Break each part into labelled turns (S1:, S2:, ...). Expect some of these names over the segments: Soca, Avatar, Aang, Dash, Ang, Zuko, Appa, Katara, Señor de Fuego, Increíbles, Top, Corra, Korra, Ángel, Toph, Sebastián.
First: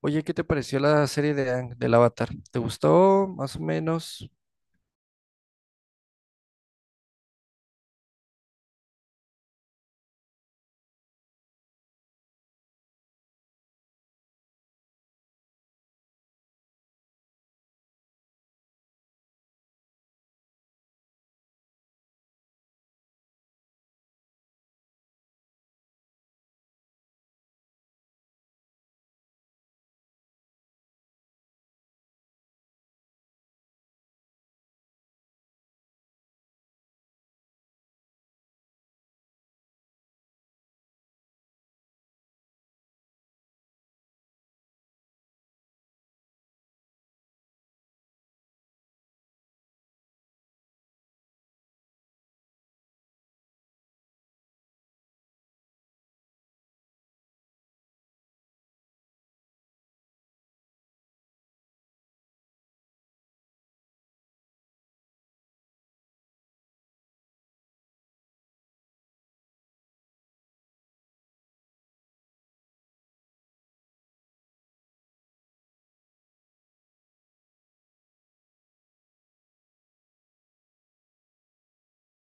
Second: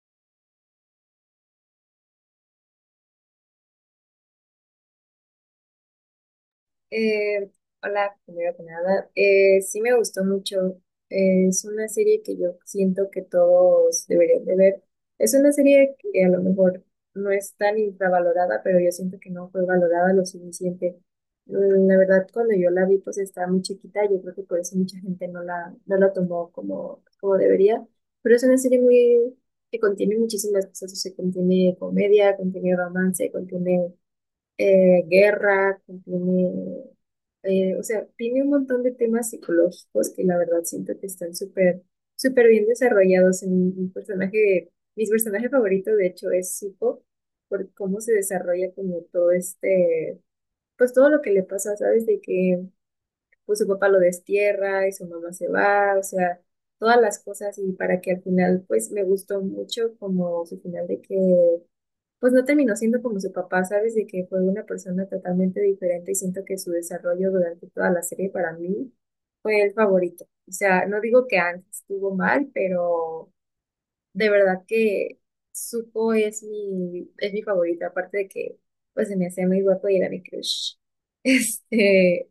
S1: Oye, ¿qué te pareció la serie de Aang, del Avatar? ¿Te gustó más o menos?
S2: Eh, Hola, primero que nada. Sí me gustó mucho. Es una serie que yo siento que todos deberían de ver. Es una serie que a lo mejor no es tan infravalorada, pero yo siento que no fue valorada lo suficiente. La verdad, cuando yo la vi, pues estaba muy chiquita. Yo creo que por eso mucha gente no la tomó como debería. Pero es una serie muy, que contiene muchísimas cosas. O sea, contiene comedia, contiene romance, contiene guerra, o sea, tiene un montón de temas psicológicos que la verdad siento que están súper bien desarrollados en un personaje, mis personajes favoritos de hecho es Zuko, por cómo se desarrolla como todo este, pues todo lo que le pasa, ¿sabes? De que pues su papá lo destierra y su mamá se va, o sea, todas las cosas y para que al final pues me gustó mucho como su final de que pues no terminó siendo como su papá, ¿sabes? De que fue una persona totalmente diferente y siento que su desarrollo durante toda la serie para mí fue el favorito. O sea, no digo que antes estuvo mal, pero de verdad que Zuko es mi favorito, aparte de que pues se me hacía muy guapo y era mi crush. Este,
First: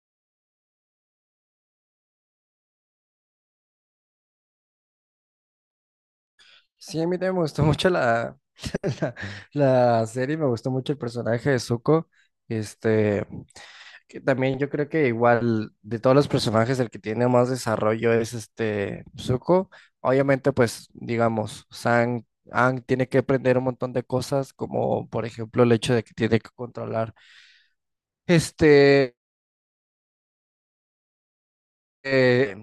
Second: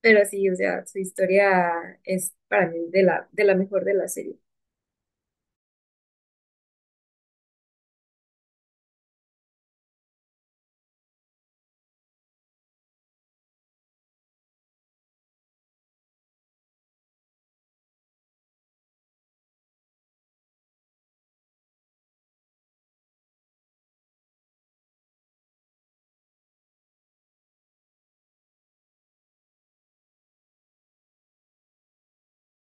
S2: pero sí, o sea, su historia es para mí de la mejor de la serie.
S1: Sí, a mí también me gustó mucho la serie, me gustó mucho el personaje de Zuko. Este, que también yo creo que igual de todos los personajes el que tiene más desarrollo es este Zuko. Obviamente, pues digamos, Aang tiene que aprender un montón de cosas, como por ejemplo el hecho de que tiene que controlar este eh,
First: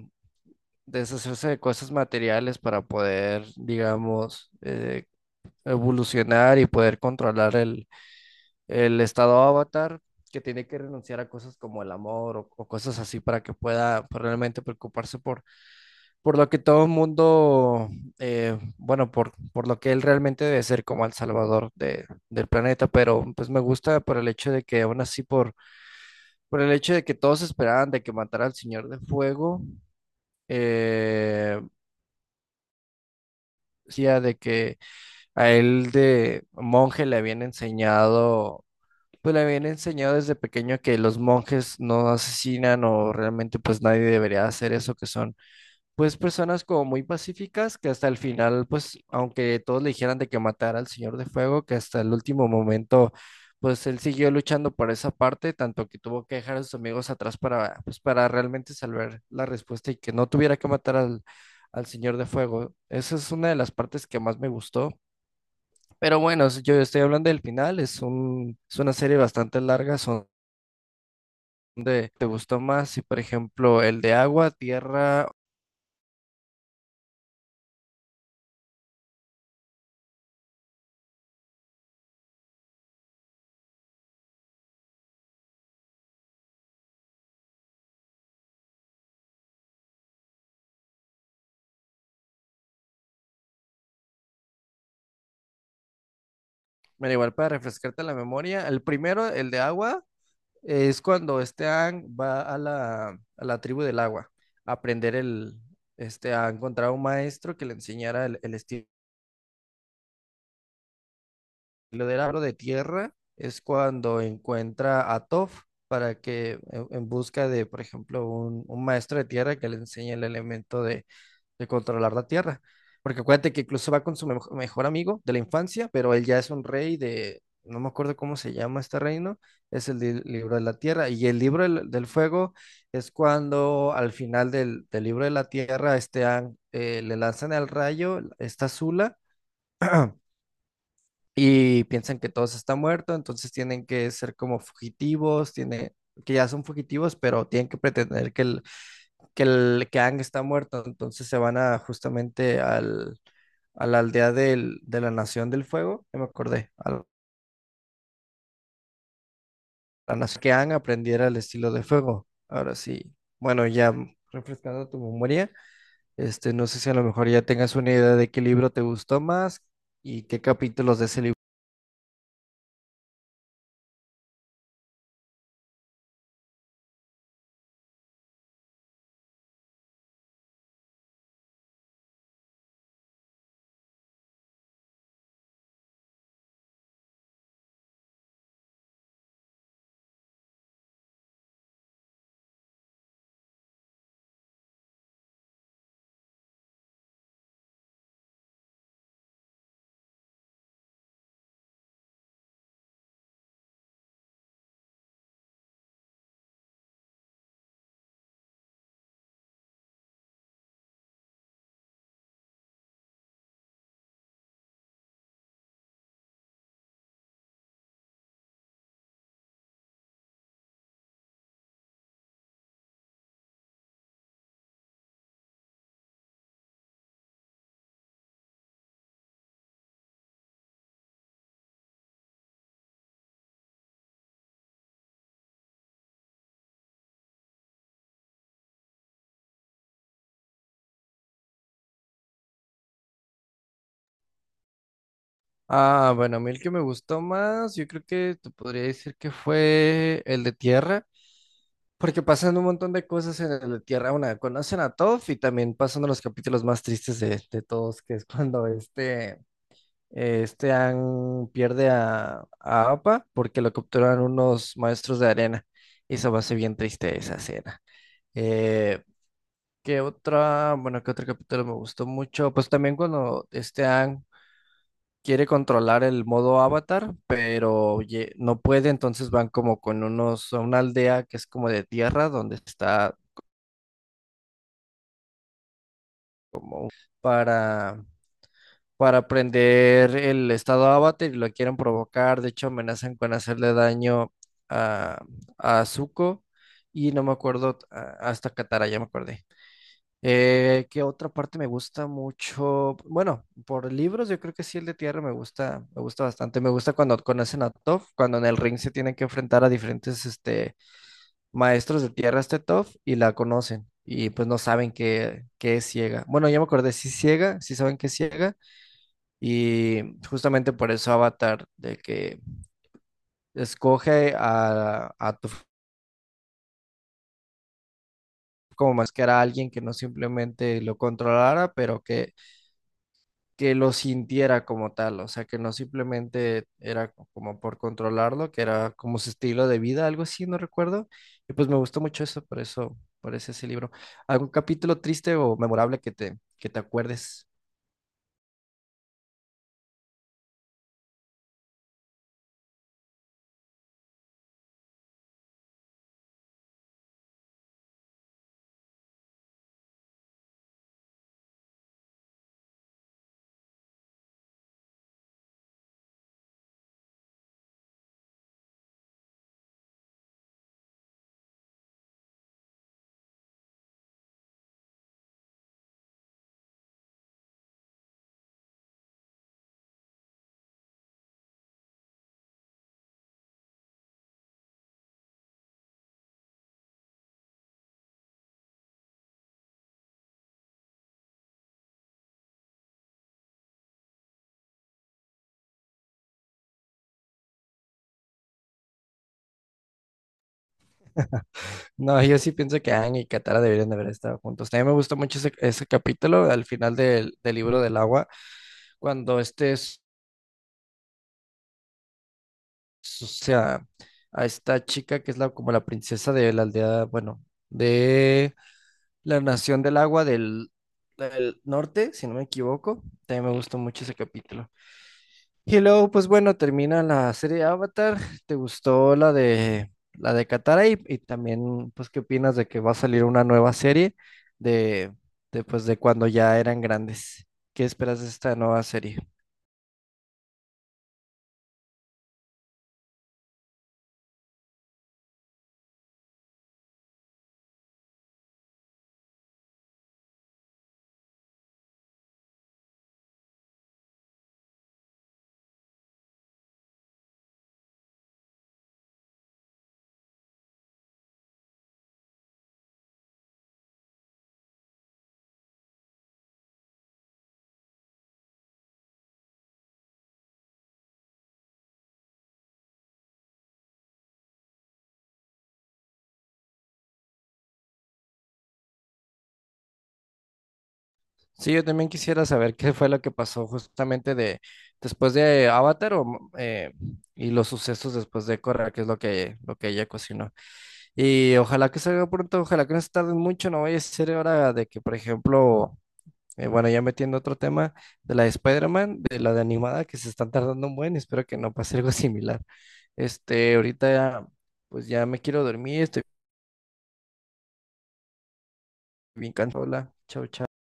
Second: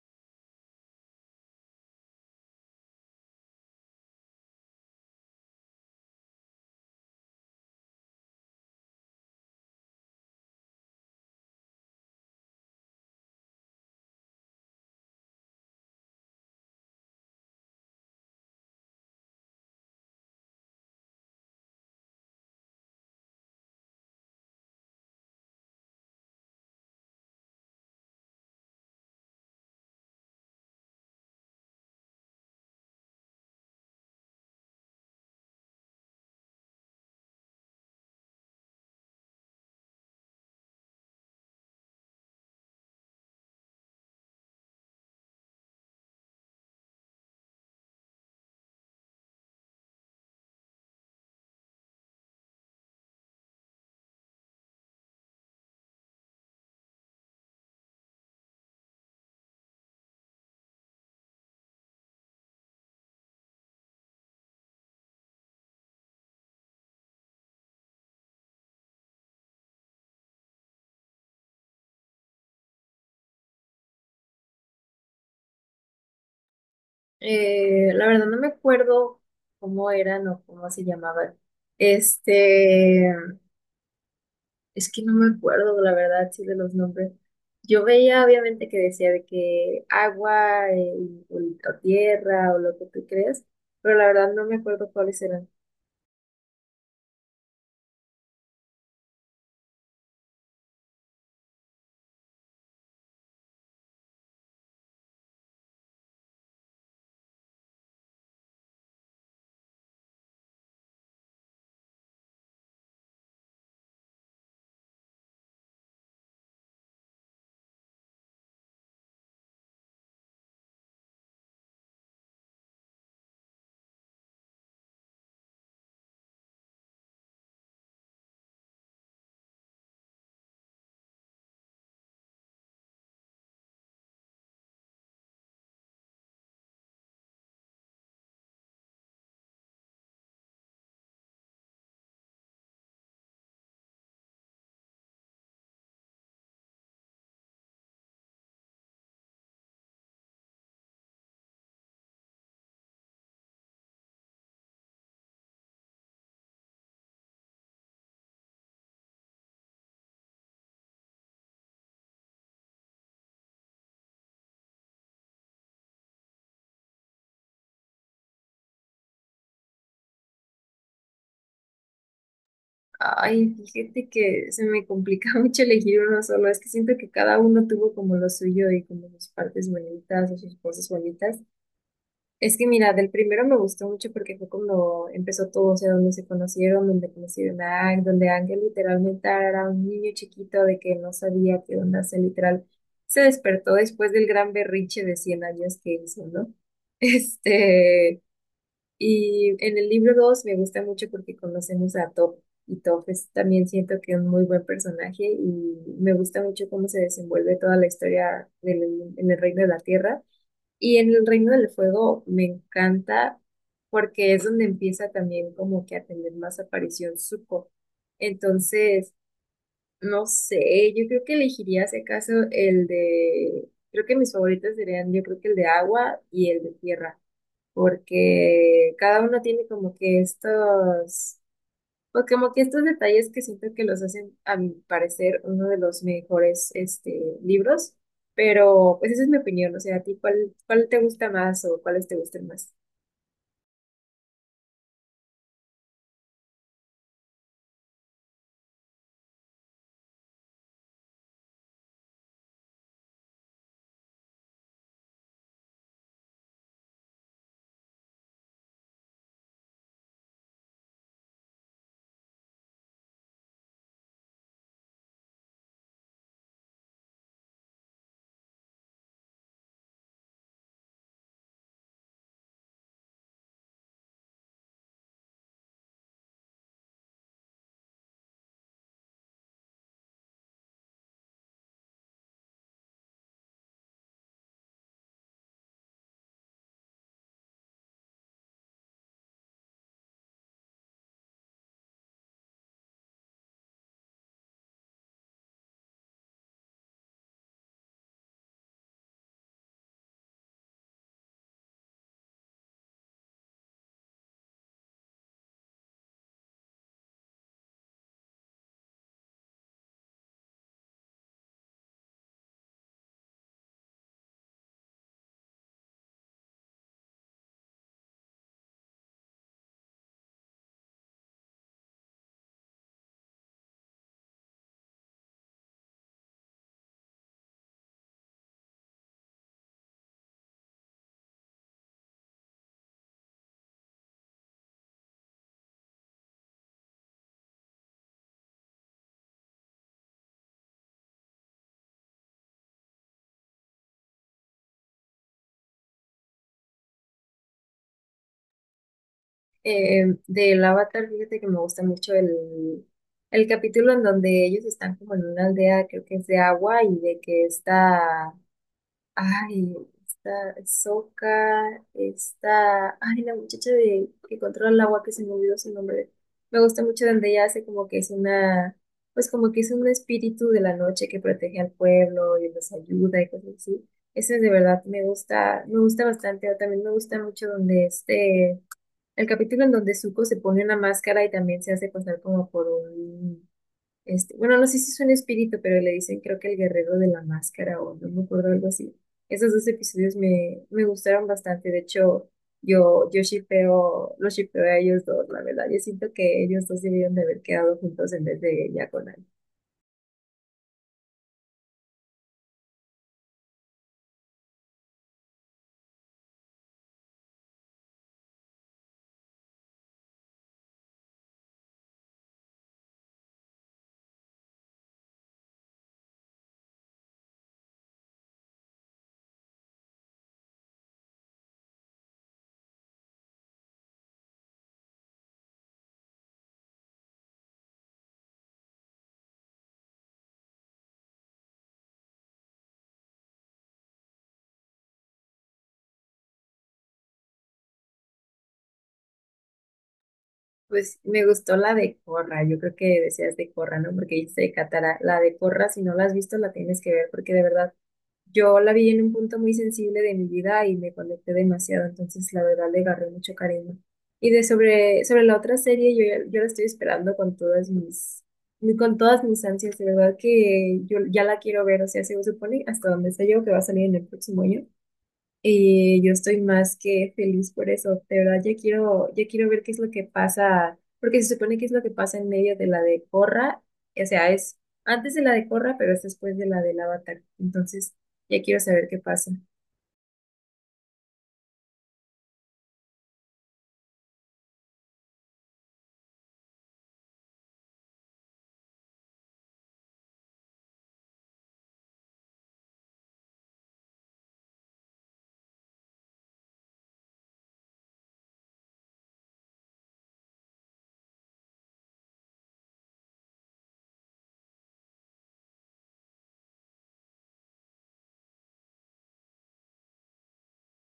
S1: deshacerse de cosas materiales para poder, digamos, evolucionar y poder controlar el estado avatar, que tiene que renunciar a cosas como el amor o cosas así para que pueda pues, realmente preocuparse por lo que todo el mundo, bueno, por lo que él realmente debe ser como el salvador del planeta, pero pues me gusta por el hecho de que aún así, por el hecho de que todos esperaban de que matara al Señor de Fuego, eh, decía de que a él de monje le habían enseñado, pues le habían enseñado desde pequeño que los monjes no asesinan o realmente pues nadie debería hacer eso, que son pues personas como muy pacíficas que hasta el final, pues aunque todos le dijeran de que matara al Señor de Fuego, que hasta el último momento, pues él siguió luchando por esa parte, tanto que tuvo que dejar a sus amigos atrás para, pues, para realmente salvar la respuesta y que no tuviera que matar al Señor de Fuego. Esa es una de las partes que más me gustó. Pero bueno, yo estoy hablando del final, es una serie bastante larga, son ¿te gustó más? Si por ejemplo el de agua, tierra.
S2: La verdad no me acuerdo cómo eran o cómo se llamaban. Este, es que no me acuerdo, la verdad, sí, de los nombres. Yo veía, obviamente, que decía de que agua o tierra o lo que tú creas, pero la verdad no me acuerdo cuáles eran.
S1: Bueno, igual para refrescarte la memoria, el primero, el de agua, es cuando este Aang va a a la tribu del agua a aprender este, a encontrar un maestro que le enseñara el estilo del agro de tierra. Es cuando encuentra a Toph para que, en busca de, por ejemplo, un maestro de tierra que le enseñe el elemento de controlar la tierra. Porque acuérdate que incluso va con su mejor amigo de la infancia, pero él ya es un rey de, no me acuerdo cómo se llama este reino, es el libro de la tierra. Y el libro del fuego es cuando al final del libro de la tierra este, Aang, le lanzan el rayo, esta zula y piensan que todos están muertos, entonces tienen que ser como fugitivos, que ya son fugitivos, pero tienen que pretender que el que Aang está muerto, entonces se van a justamente a la aldea de la Nación del Fuego, ya me acordé, a la nación que Aang aprendiera el estilo de fuego. Ahora sí, bueno, ya refrescando tu memoria, este, no sé si a lo mejor ya tengas una idea de qué libro te gustó más y qué capítulos de ese libro.
S2: Ay, fíjate que se me complica mucho elegir uno solo. Es que siento que cada uno tuvo como lo suyo y como sus partes bonitas o sus cosas bonitas. Es que mira, del primero me gustó mucho porque fue cuando empezó todo, o sea, donde se conocieron, donde conocieron a Ang, donde Ángel literalmente era un niño chiquito de que no sabía qué onda, se despertó después del gran berrinche de 100 años que hizo, ¿no? Este, y en el libro 2 me gusta mucho porque conocemos a Top, y Top es también siento que es un muy buen personaje y me gusta mucho cómo se desenvuelve toda la historia en el Reino de la Tierra y en el Reino del Fuego me encanta porque es donde empieza también como que a tener más aparición Zuko. Entonces, no sé, yo creo que elegiría si acaso el de, creo que mis favoritos serían yo creo que el de agua y el de tierra, porque cada uno tiene como que estos pues como que estos detalles que siento que los hacen, a mi parecer, uno de los mejores libros, pero pues esa es mi opinión, o sea, ¿a ti cuál te gusta más o cuáles te gustan más?
S1: Ah, bueno, a mí el que me gustó más, yo creo que te podría decir que fue el de Tierra. Porque pasan un montón de cosas en la Tierra Una. Conocen a Toph y también pasan uno de los capítulos más tristes de todos, que es cuando este Aang pierde a Appa porque lo capturan unos maestros de arena. Y se me hace bien triste esa escena. Eh, ¿Qué otra? Bueno, ¿qué otro capítulo me gustó mucho? Pues también cuando este Aang quiere controlar el modo avatar, pero no puede, entonces van como con unos, a una aldea que es como de tierra, donde está para, para prender el estado avatar y lo quieren provocar. De hecho, amenazan con hacerle daño a, a Zuko y no me acuerdo hasta Katara, ya me acordé. ¿Qué otra parte me gusta mucho? Bueno, por libros yo creo que sí el de Tierra me gusta bastante. Me gusta cuando conocen a Toph, cuando en el ring se tienen que enfrentar a diferentes este, maestros de Tierra, este Toph, y la conocen. Y pues no saben que es ciega. Bueno, ya me acordé, sí es ciega, sí saben que es ciega, y justamente por eso Avatar, de que escoge a tu como máscara a alguien que no simplemente lo controlara, que lo sintiera como tal, o sea, que no simplemente era como por controlarlo, que era como su estilo de vida, algo así, no recuerdo. Y pues me gustó mucho eso, por eso, ese libro. ¿Algún capítulo triste o memorable que te acuerdes?
S2: Del Avatar, fíjate que me gusta mucho el capítulo en donde ellos están como en una aldea, creo que es de agua, y de que está Ay, está Soca, está ay, la muchacha de que controla el agua que se me olvidó su nombre. Me gusta mucho donde ella hace como que es una, pues como que es un espíritu de la noche que protege al pueblo y los ayuda y cosas así. Eso es de verdad, me gusta bastante. O también me gusta mucho donde el capítulo en donde Zuko se pone una máscara y también se hace pasar como por un bueno, no sé si es un espíritu, pero le dicen creo que el guerrero de la máscara o no me acuerdo algo así. Esos dos episodios me gustaron bastante. De hecho, yo shippeo, los shippeo a ellos dos, la verdad. Yo siento que ellos dos debieron de haber quedado juntos en vez de ella con él.
S1: No, yo sí pienso que Aang y Katara deberían de haber estado juntos. También me gustó mucho ese capítulo al final del libro del agua, cuando o sea, a esta chica que es como la princesa de la aldea, bueno, de la nación del agua del norte, si no me equivoco. También me gustó mucho ese capítulo. Y luego, pues bueno, termina la serie Avatar. ¿Te gustó la de Katara? Y también, pues, ¿qué opinas de que va a salir una nueva serie de, de, pues, de cuando ya eran grandes? ¿Qué esperas de esta nueva serie?
S2: Pues me gustó la de Corra, yo creo que deseas de Corra, ¿no? Porque dice Katara, la de Corra, si no la has visto, la tienes que ver, porque de verdad yo la vi en un punto muy sensible de mi vida y me conecté demasiado, entonces la verdad le agarré mucho cariño. Y sobre la otra serie, yo la estoy esperando con todas con todas mis ansias, de verdad que yo ya la quiero ver, o sea, se supone hasta donde sé yo que va a salir en el próximo año. Y yo estoy más que feliz por eso. De verdad, ya quiero ver qué es lo que pasa, porque se supone que es lo que pasa en medio de la de Corra. O sea, es antes de la de Corra, pero es después de la del Avatar. Entonces, ya quiero saber qué pasa.
S1: Sí, yo también quisiera saber qué fue lo que pasó justamente de después de Avatar o, eh, y los sucesos después de Korra, que es lo que ella cocinó. Y ojalá que salga pronto, ojalá que no se tarden mucho, no vaya a ser hora de que, por ejemplo. Bueno, ya metiendo otro tema de la de Spider-Man, de la de animada, que se están tardando un buen, espero que no pase algo similar. Este, ahorita ya, pues ya me quiero dormir, estoy bien cansado. Hola, chao, chao.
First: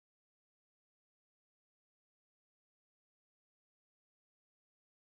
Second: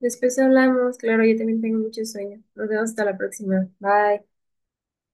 S2: Después hablamos, claro, yo también tengo mucho sueño. Nos vemos hasta la próxima. Bye.